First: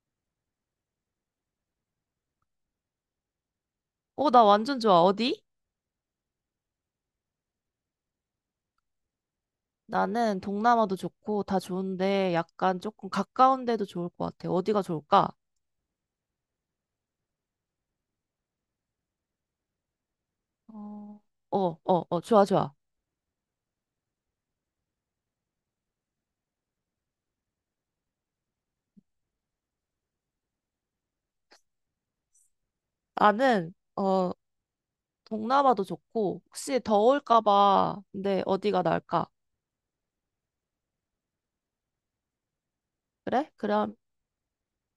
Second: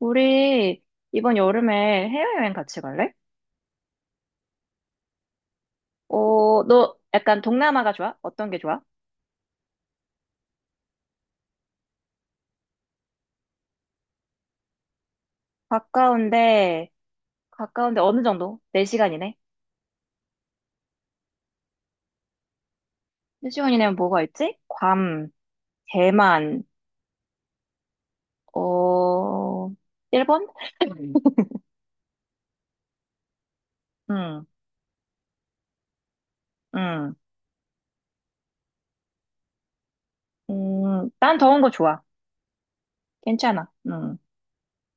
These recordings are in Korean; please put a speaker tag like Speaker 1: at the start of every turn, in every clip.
Speaker 1: 우리 이번 여름에 해외여행 같이 갈래?
Speaker 2: 어, 나 완전 좋아. 어디?
Speaker 1: 어, 너 약간 동남아가 좋아? 어떤 게 좋아?
Speaker 2: 나는 동남아도 좋고 다 좋은데 약간 조금 가까운 데도 좋을 것 같아. 어디가 좋을까?
Speaker 1: 가까운데, 가까운데 어느 정도? 4시간이네?
Speaker 2: 어, 어, 어, 어, 좋아, 좋아.
Speaker 1: 4시간이면 뭐가 있지? 괌, 대만, 어, 일본?
Speaker 2: 나는,
Speaker 1: 응,
Speaker 2: 동남아도 좋고 혹시
Speaker 1: 응,
Speaker 2: 더울까 봐. 근데 어디가 나을까?
Speaker 1: 난 더운 거 좋아.
Speaker 2: 그래?
Speaker 1: 괜찮아.
Speaker 2: 그럼,
Speaker 1: 응,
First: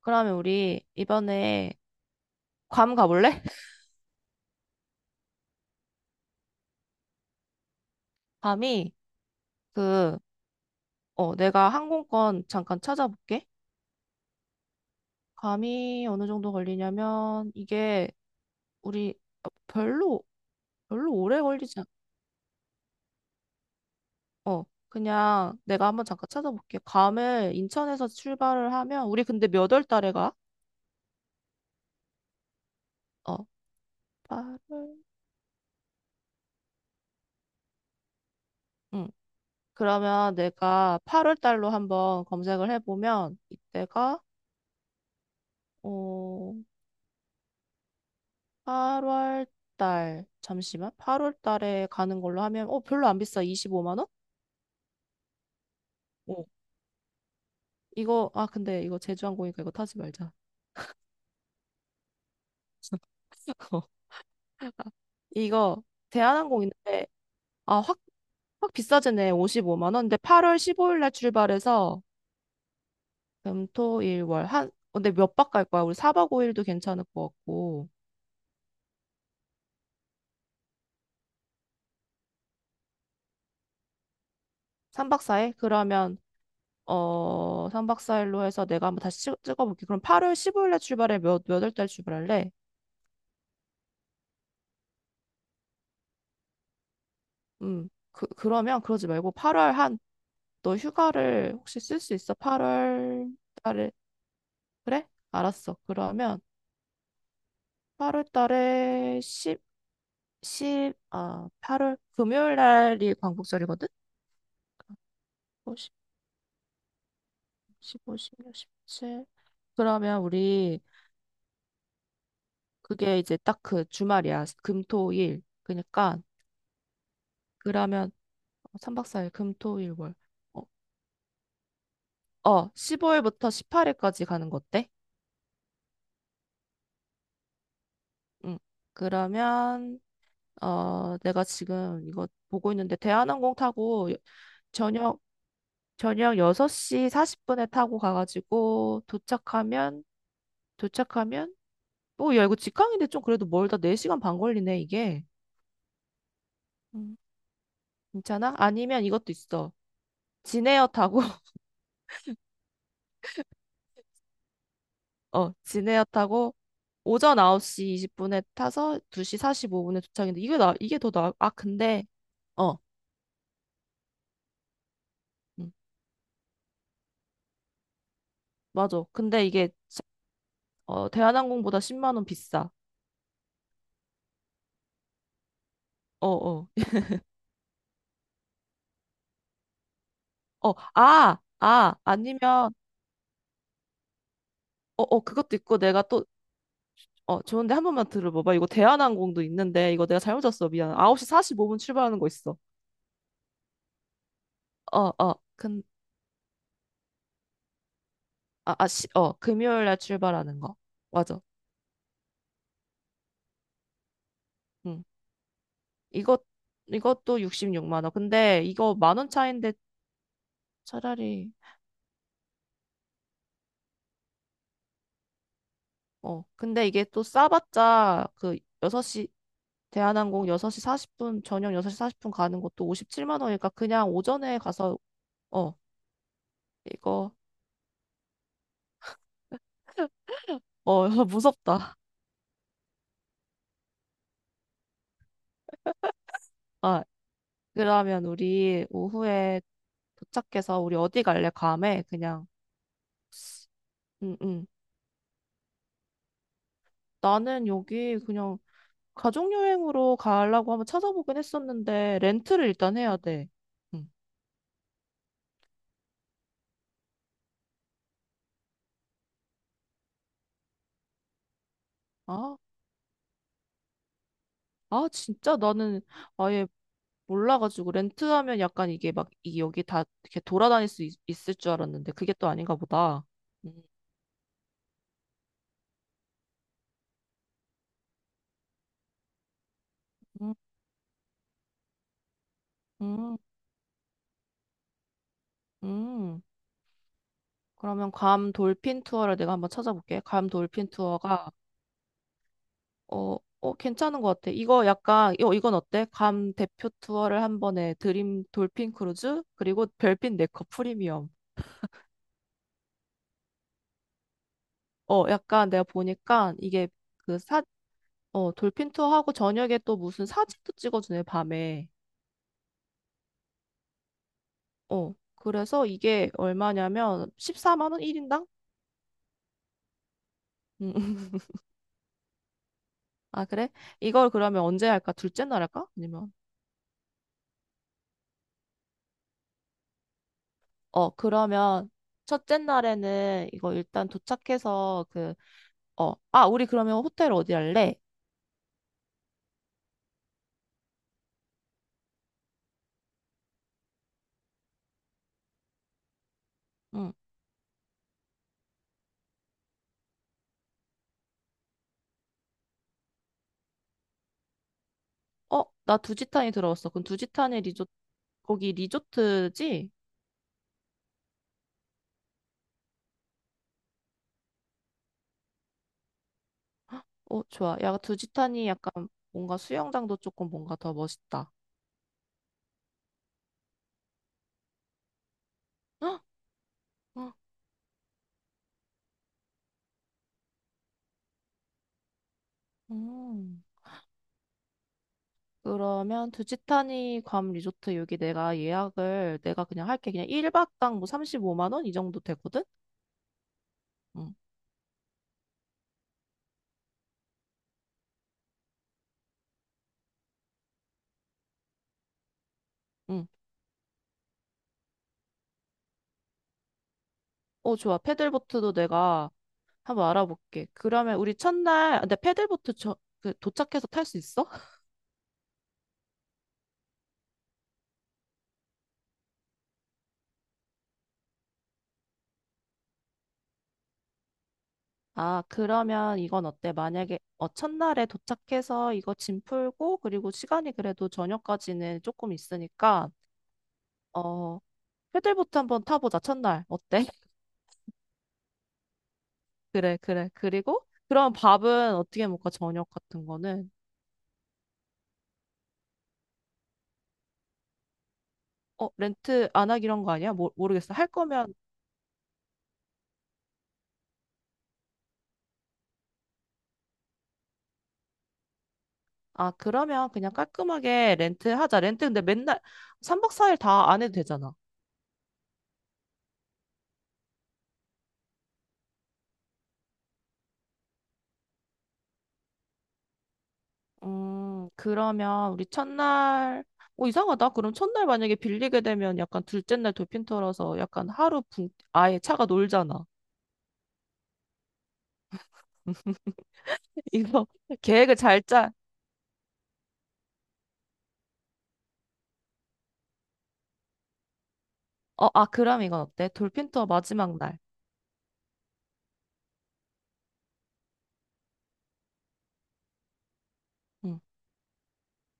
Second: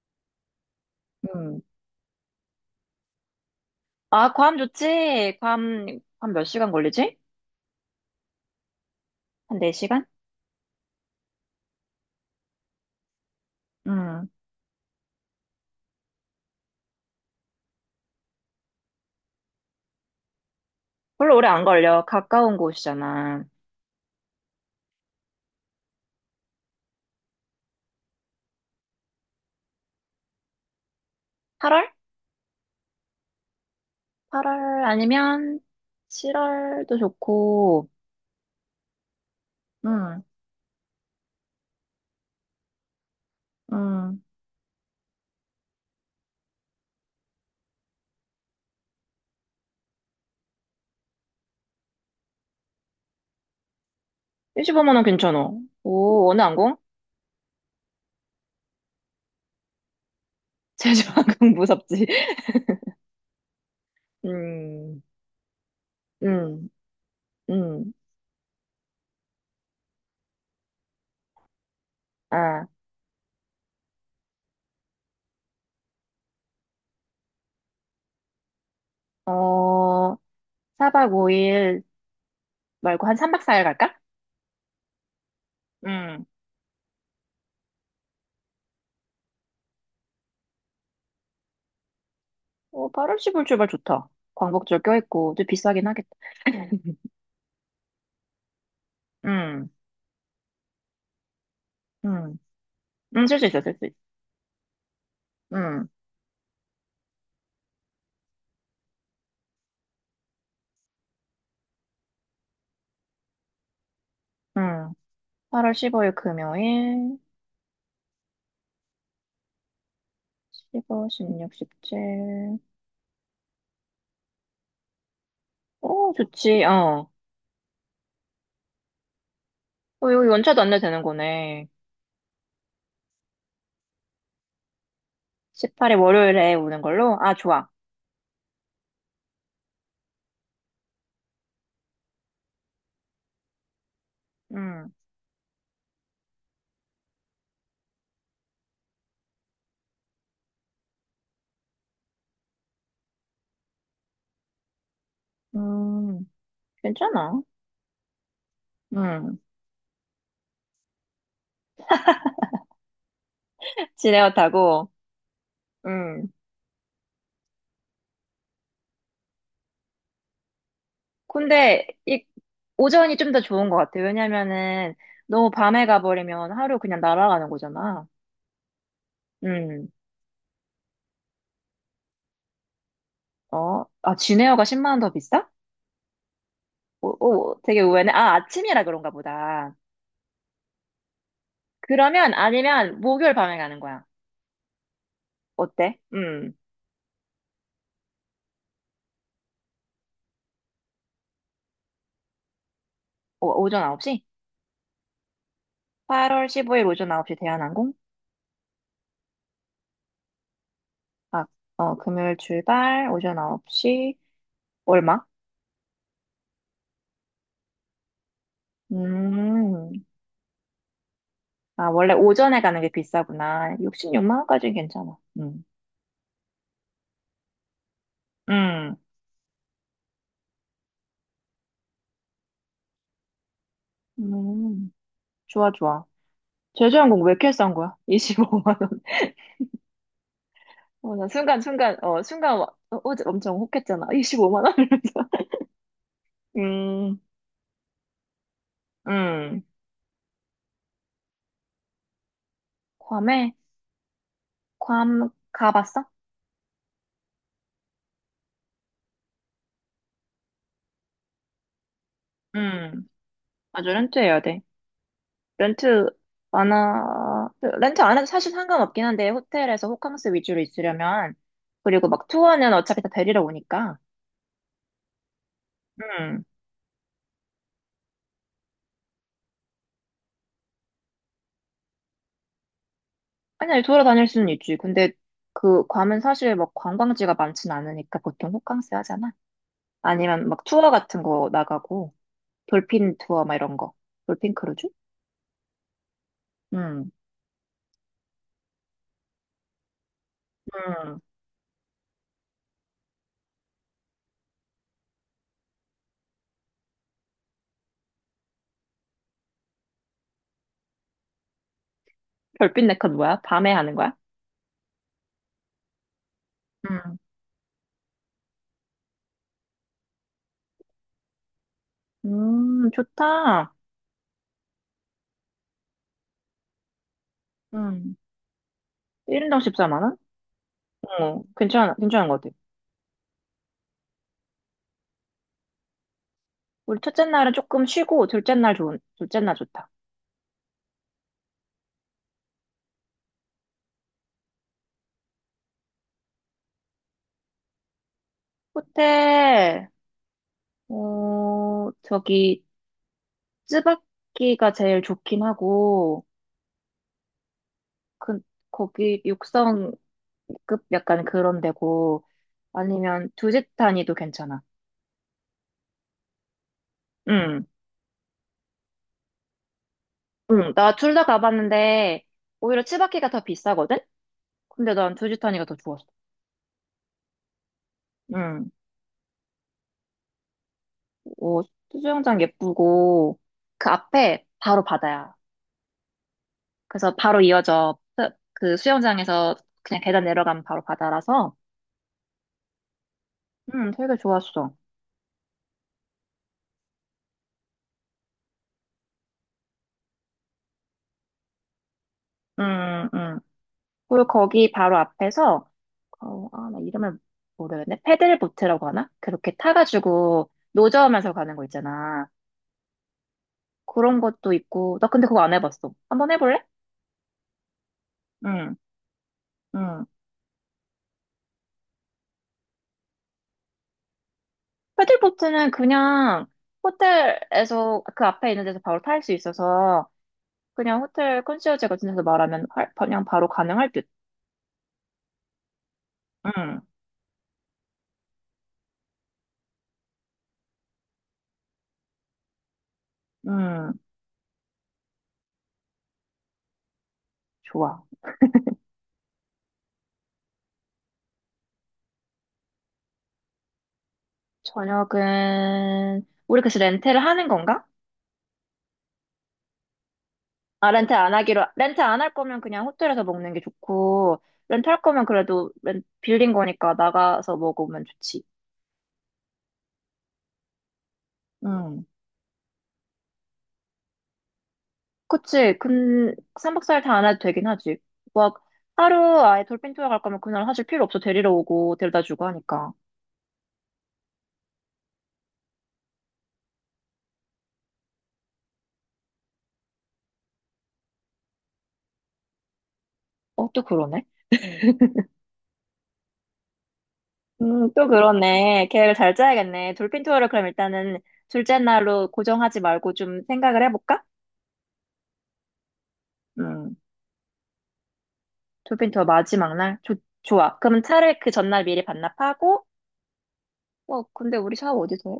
Speaker 2: 그러면 우리
Speaker 1: 응.
Speaker 2: 이번에 괌 가볼래?
Speaker 1: 아, 괌 좋지? 괌 몇 시간 걸리지?
Speaker 2: 괌이
Speaker 1: 한 4시간?
Speaker 2: 그, 내가 항공권 잠깐 찾아볼게.
Speaker 1: 응.
Speaker 2: 괌이 어느 정도 걸리냐면 이게 우리 어, 별로, 별로
Speaker 1: 별로
Speaker 2: 오래
Speaker 1: 오래 안
Speaker 2: 걸리지
Speaker 1: 걸려. 가까운 곳이잖아.
Speaker 2: 그냥 내가 한번 잠깐 찾아볼게. 감을 인천에서 출발을 하면, 우리 근데 몇 월 달에 가?
Speaker 1: 8월?
Speaker 2: 어, 팔
Speaker 1: 8월
Speaker 2: 월
Speaker 1: 아니면 7월도 좋고.
Speaker 2: 응.
Speaker 1: 음,
Speaker 2: 그러면 내가 8월 달로 한번 검색을 해보면, 이때가,
Speaker 1: 음.
Speaker 2: 어, 8월 달, 잠시만. 8월 달에 가는 걸로 하면, 별로 안 비싸. 25만 원?
Speaker 1: 십5만원 괜찮아. 오, 어느
Speaker 2: 어.
Speaker 1: 항공?
Speaker 2: 이거, 근데 이거 제주항공이니까 이거 타지 말자.
Speaker 1: 제주항공 무섭지.
Speaker 2: 어,
Speaker 1: 음,
Speaker 2: 이거 대한항공
Speaker 1: 음,
Speaker 2: 인데 아
Speaker 1: 음.
Speaker 2: 확 확 비싸지네 55만 원 근데 8월 15일 날 출발해서
Speaker 1: 아,
Speaker 2: 금, 토, 일, 월. 근데 몇 박 갈 거야? 우리 4박 5일도 괜찮을 것 같고.
Speaker 1: 어, 4박 5일 말고 한 3박 4일 갈까?
Speaker 2: 3박 4일? 그러면,
Speaker 1: 음.
Speaker 2: 어, 3박 4일로 해서 내가 한번 다시 찍어볼게. 그럼 8월 15일에 출발해. 몇월 달 출발할래?
Speaker 1: 어, 8월 10일 출발 좋다. 광복절 껴있고, 좀 비싸긴 하겠다.
Speaker 2: 음. 그러면 그러지 말고
Speaker 1: 음,
Speaker 2: 8월 한, 너 휴가를 혹시 쓸 수 있어?
Speaker 1: 음.
Speaker 2: 8월
Speaker 1: 쓸 수 있어, 쓸 수
Speaker 2: 달에.
Speaker 1: 있어.
Speaker 2: 그래? 알았어.
Speaker 1: 음,
Speaker 2: 그러면 8월 달에 8월 금요일 날이 광복절이거든?
Speaker 1: 음. 8월 15일 금요일,
Speaker 2: 15, 15, 16, 17. 그러면 우리
Speaker 1: 15, 16, 17.
Speaker 2: 그게 이제 딱 그 주말이야. 금, 토, 일.
Speaker 1: 오,
Speaker 2: 그러니까
Speaker 1: 좋지, 어.
Speaker 2: 그러면 3박 4일 금, 토, 일, 월.
Speaker 1: 여기 연차도
Speaker 2: 어,
Speaker 1: 안 내도 되는 거네.
Speaker 2: 15일부터 18일까지 가는 거 어때?
Speaker 1: 18일 월요일에 오는 걸로? 아, 좋아.
Speaker 2: 응. 그러면 내가 지금 이거 보고 있는데 대한항공 타고
Speaker 1: 음,
Speaker 2: 저녁 저녁 6시 40분에 타고 가가지고 도착하면 뭐 야 이거 직항인데 좀 그래도 멀다 4시간 반 걸리네 이게.
Speaker 1: 음,
Speaker 2: 음,
Speaker 1: 괜찮아.
Speaker 2: 괜찮아? 아니면 이것도
Speaker 1: 음,
Speaker 2: 있어. 진에어 타고
Speaker 1: 지레어 타고,
Speaker 2: 어, 진에어
Speaker 1: 음.
Speaker 2: 타고 오전 9시 20분에 타서 2시 45분에 도착인데 이게 더 나, 아
Speaker 1: 근데,
Speaker 2: 근데 어,
Speaker 1: 오전이 좀 더 좋은 것 같아. 왜냐면은, 너무
Speaker 2: 음,
Speaker 1: 밤에 가버리면 하루 그냥 날아가는 거잖아.
Speaker 2: 맞아. 근데 이게
Speaker 1: 음,
Speaker 2: 어 대한항공보다 10만 원 비싸.
Speaker 1: 아, 지레어가 10만 원 더 비싸?
Speaker 2: 어, 어.
Speaker 1: 오, 오, 되게 의외네. 아, 아침이라 그런가 보다. 그러면,
Speaker 2: 아니면
Speaker 1: 아니면, 목요일 밤에 가는 거야.
Speaker 2: 그것도 있고
Speaker 1: 어때?
Speaker 2: 내가 또 좋은데 한 번만 들어봐 봐. 이거 대한항공도 있는데 이거 내가 잘못 잤어. 미안. 9시 45분 출발하는 거 있어.
Speaker 1: 오, 오전 9시?
Speaker 2: 어, 어. 근
Speaker 1: 8월 15일 오전 9시 대한항공?
Speaker 2: 아, 아, 시, 어, 금요일 날 출발하는 거. 맞아.
Speaker 1: 아, 어, 금요일 출발, 오전 9시,
Speaker 2: 응.
Speaker 1: 얼마?
Speaker 2: 이것 이것도 16만 원. 근데 이거 만 원 차인데
Speaker 1: 음,
Speaker 2: 차라리
Speaker 1: 아, 원래 오전에 가는 게 비싸구나. 66만 원까지는 괜찮아.
Speaker 2: 어 근데 이게 또 싸봤자 그
Speaker 1: 음,
Speaker 2: 6시 대한항공 6시 40분 저녁 6시 40분 가는 것도 57만 원이니까 그냥 오전에
Speaker 1: 음,
Speaker 2: 가서
Speaker 1: 좋아,
Speaker 2: 어
Speaker 1: 좋아. 제주항공
Speaker 2: 이거
Speaker 1: 왜 이렇게 싼 거야? 25만 원.
Speaker 2: 어
Speaker 1: 어, 나 순간, 순간,
Speaker 2: 무섭다.
Speaker 1: 어, 순간, 와- 어, 어제 엄청 혹했잖아. 25만 원 이러면서.
Speaker 2: 아
Speaker 1: 음,
Speaker 2: 그러면 우리 오후에
Speaker 1: 음.
Speaker 2: 도착해서 우리 어디 갈래 감에 그냥
Speaker 1: 괌에?
Speaker 2: 응응
Speaker 1: 괌 가봤어?
Speaker 2: 나는 여기 그냥 가족 여행으로 가려고 한번 찾아보긴 했었는데 렌트를 일단
Speaker 1: 음,
Speaker 2: 해야 돼.
Speaker 1: 맞아,
Speaker 2: 응.
Speaker 1: 렌트해야 돼. 렌트 안 하, 렌트 안 해도 사실 상관없긴 한데, 호텔에서 호캉스 위주로 있으려면, 그리고 막
Speaker 2: 아,
Speaker 1: 투어는 어차피 다 데리러 오니까.
Speaker 2: 진짜 나는
Speaker 1: 음.
Speaker 2: 아예 몰라가지고 렌트하면 약간 이게 막 이 여기 다 이렇게 돌아다닐 수 있, 을줄 알았는데 그게 또 아닌가 보다.
Speaker 1: 아니,
Speaker 2: 음,
Speaker 1: 아니, 돌아다닐 수는 있지. 근데 그 괌은 사실 막 관광지가 많진 않으니까 보통 호캉스 하잖아. 아니면
Speaker 2: 음,
Speaker 1: 막 투어 같은 거 나가고, 돌핀
Speaker 2: 음.
Speaker 1: 투어 막 이런 거. 돌핀 크루즈?
Speaker 2: 음.
Speaker 1: 음,
Speaker 2: 그러면 괌 돌핀 투어를 내가 한번 찾아볼게. 괌 돌핀
Speaker 1: 음.
Speaker 2: 투어가 괜찮은 것 같아. 이거 약간 이 이건 어때? 괌 대표 투어를 한 번에 드림 돌핀 크루즈 그리고 별빛 네커 프리미엄.
Speaker 1: 별빛 네컷 뭐야? 밤에 하는 거야?
Speaker 2: 약간 내가 보니까 이게
Speaker 1: 음,
Speaker 2: 그 사, 어 돌핀 투어하고 저녁에 또 무슨 사진도 찍어주네 밤에.
Speaker 1: 좋다.
Speaker 2: 그래서 이게 얼마냐면 14만 원
Speaker 1: 음.
Speaker 2: 1인당?
Speaker 1: 1인당 14만 원?
Speaker 2: 음,
Speaker 1: 괜찮아, 괜찮은 것 같아.
Speaker 2: 아, 그래? 이걸 그러면 언제 할까? 둘째 날 할까? 아니면?
Speaker 1: 우리 첫째 날은 조금 쉬고, 둘째 날 좋다.
Speaker 2: 그러면 첫째 날에는 이거 일단 도착해서 그, 우리 그러면 호텔 어디 할래?
Speaker 1: 호텔, 어, 저기, 쯔바키가 제일 좋긴 하고,
Speaker 2: 응.
Speaker 1: 그, 거기 6성급 약간 그런 데고, 아니면 두짓타니도 괜찮아.
Speaker 2: 나 두지탄이 들어왔어. 그럼 두지탄이
Speaker 1: 응,
Speaker 2: 거기 리조트지?
Speaker 1: 응, 나 둘 다 가봤는데, 오히려 쯔바키가 더 비싸거든? 근데 난 두짓타니가 더 좋았어.
Speaker 2: 어, 좋아. 야, 두지탄이
Speaker 1: 응,
Speaker 2: 약간 뭔가 수영장도 조금 뭔가 더 멋있다.
Speaker 1: 어, 수영장 예쁘고, 그 앞에 바로 바다야.
Speaker 2: 헉!
Speaker 1: 그래서
Speaker 2: 헉!
Speaker 1: 바로 이어져 그 수영장에서 그냥 계단 내려가면 바로 바다라서
Speaker 2: 음.
Speaker 1: 되게 좋았어.
Speaker 2: 그러면 두지타니 괌 리조트 여기 내가 예약을 내가 그냥 할게. 그냥 1박당 뭐 35만 원 이 정도 되거든?
Speaker 1: 음, 음. 그리고
Speaker 2: 응,
Speaker 1: 거기 바로 앞에서 나 이름을 모르겠네. 패들보트라고 하나? 그렇게 타가지고 노저우면서 가는 거 있잖아.
Speaker 2: 응.
Speaker 1: 그런 것도 있고. 나 근데 그거 안 해봤어. 한번 해볼래?
Speaker 2: 어, 좋아. 패들보트도
Speaker 1: 응,
Speaker 2: 내가
Speaker 1: 응.
Speaker 2: 한번 알아볼게. 그러면 우리 첫날, 근데 패들보트 도착해서 탈 수 있어?
Speaker 1: 패들보트는 그냥 호텔에서 그 앞에 있는 데서 바로 탈 수 있어서 그냥 호텔 컨시어지 같은 데서 말하면 그냥 바로 가능할 듯.
Speaker 2: 그러면 이건 어때?
Speaker 1: 응,
Speaker 2: 만약에 첫날에 도착해서 이거 짐 풀고 그리고 시간이 그래도 저녁까지는 조금 있으니까
Speaker 1: 응.
Speaker 2: 어, 패들보트 한번 타보자. 첫날. 어때?
Speaker 1: 좋아.
Speaker 2: 그래, 그래. 그리고 그럼 밥은 어떻게 먹까? 저녁 같은 거는?
Speaker 1: 저녁은 우리 그래서 렌트를 하는 건가?
Speaker 2: 렌트 안 하기로 한거 아니야? 모,
Speaker 1: 아,
Speaker 2: 모르겠어. 할 거면,
Speaker 1: 렌트 안 할 거면 그냥 호텔에서 먹는 게 좋고 렌트 할 거면 그래도 빌린 거니까 나가서 먹으면 좋지.
Speaker 2: 아, 그러면 그냥 깔끔하게 렌트 하자.
Speaker 1: 응.
Speaker 2: 렌트 근데 맨날 3박 4일 다 안 해도 되잖아.
Speaker 1: 그치? 근 3박 4일 다 안 해도 되긴 하지. 막 하루 아예 돌핀 투어 갈 거면 그날 사실 필요 없어. 데리러 오고 데려다 주고 하니까.
Speaker 2: 그러면 우리 첫날, 이상하다. 그럼 첫날 만약에 빌리게 되면 약간 둘째 날 돌핀 털어서 약간 하루 붕, 아예 차가 놀잖아.
Speaker 1: 또 그러네.
Speaker 2: 이거
Speaker 1: 또
Speaker 2: 계획을 잘 짜.
Speaker 1: 그러네. 계획을 잘 짜야겠네. 돌핀 투어를 그럼 일단은 둘째 날로 고정하지 말고 좀 생각을 해볼까?
Speaker 2: 그럼 이건 어때? 돌핀 투어
Speaker 1: 음.
Speaker 2: 마지막 날.
Speaker 1: 돌핀투어 마지막 날? 좋아. 그럼 차를 그 전날 미리 반납하고,
Speaker 2: 응.
Speaker 1: 와, 근데 우리 샤워 어디서 해?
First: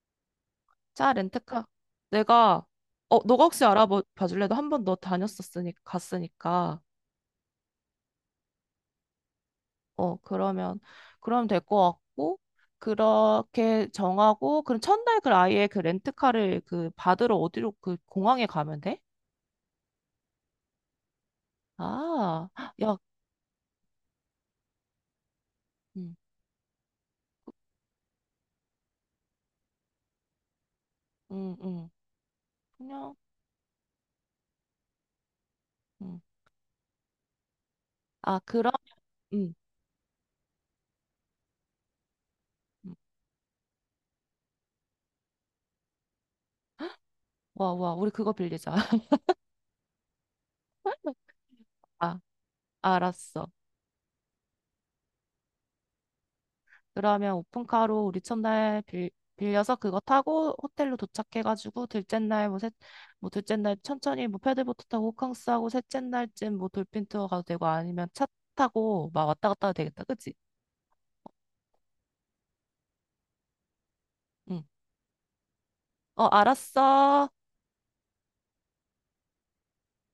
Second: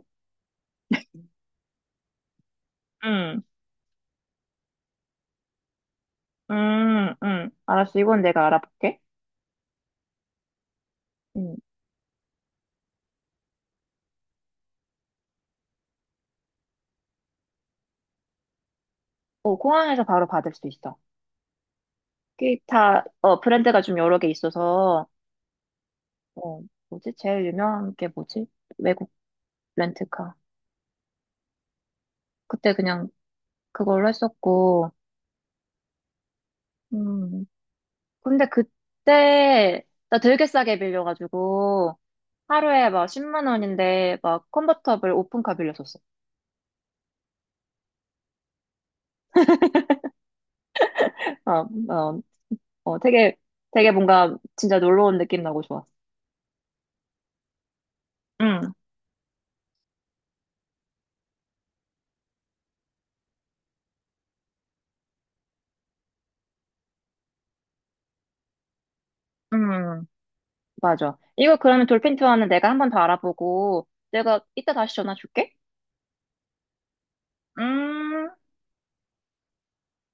Speaker 2: 자, 렌트카. 내가,
Speaker 1: 응,
Speaker 2: 너가 혹시 알아봐 줄래? 도 한 번 너 다녔었으니까, 갔으니까.
Speaker 1: 응, 응. 알았어. 이건 내가 알아볼게.
Speaker 2: 어, 그러면, 그러면
Speaker 1: 응.
Speaker 2: 될 것 같고, 그렇게 정하고, 그럼 첫날 그 아예 그 렌트카를 그 받으러 어디로 그 공항에 가면 돼?
Speaker 1: 공항에서 바로 받을 수 있어.
Speaker 2: 아, 야,
Speaker 1: 기타, 브랜드가 좀 여러 개 있어서,
Speaker 2: 음,
Speaker 1: 어, 뭐지? 제일 유명한 게 뭐지? 외국 렌트카.
Speaker 2: 음, 음,
Speaker 1: 그때 그냥
Speaker 2: 그냥,
Speaker 1: 그걸로 했었고.
Speaker 2: 음.
Speaker 1: 음,
Speaker 2: 아,
Speaker 1: 근데
Speaker 2: 그럼, 음.
Speaker 1: 그때, 나 되게 싸게 빌려가지고, 하루에
Speaker 2: 음.
Speaker 1: 막 10만 원인데, 막 컨버터블 오픈카 빌렸었어.
Speaker 2: 와, 와, 우리 그거 빌리자.
Speaker 1: 어,
Speaker 2: 아,
Speaker 1: 어, 어, 되게,
Speaker 2: 알았어.
Speaker 1: 되게 뭔가 진짜 놀러 온 느낌 나고 좋았어.
Speaker 2: 그러면 오픈카로 우리
Speaker 1: 응,
Speaker 2: 첫날 빌려서 그거 타고 호텔로 도착해가지고 둘째 날 뭐, 셋, 뭐 둘째 날 천천히 뭐 패들보트 타고 호캉스 하고 셋째 날쯤 뭐 돌핀 투어 가도 되고 아니면 차 타고 막 왔다 갔다 해도 되겠다.
Speaker 1: 응.
Speaker 2: 그치?
Speaker 1: 맞아. 이거 그러면 돌핀 투어는 내가 한번 더 알아보고, 내가
Speaker 2: 응.
Speaker 1: 이따 다시 전화 줄게.
Speaker 2: 알았어.
Speaker 1: 음.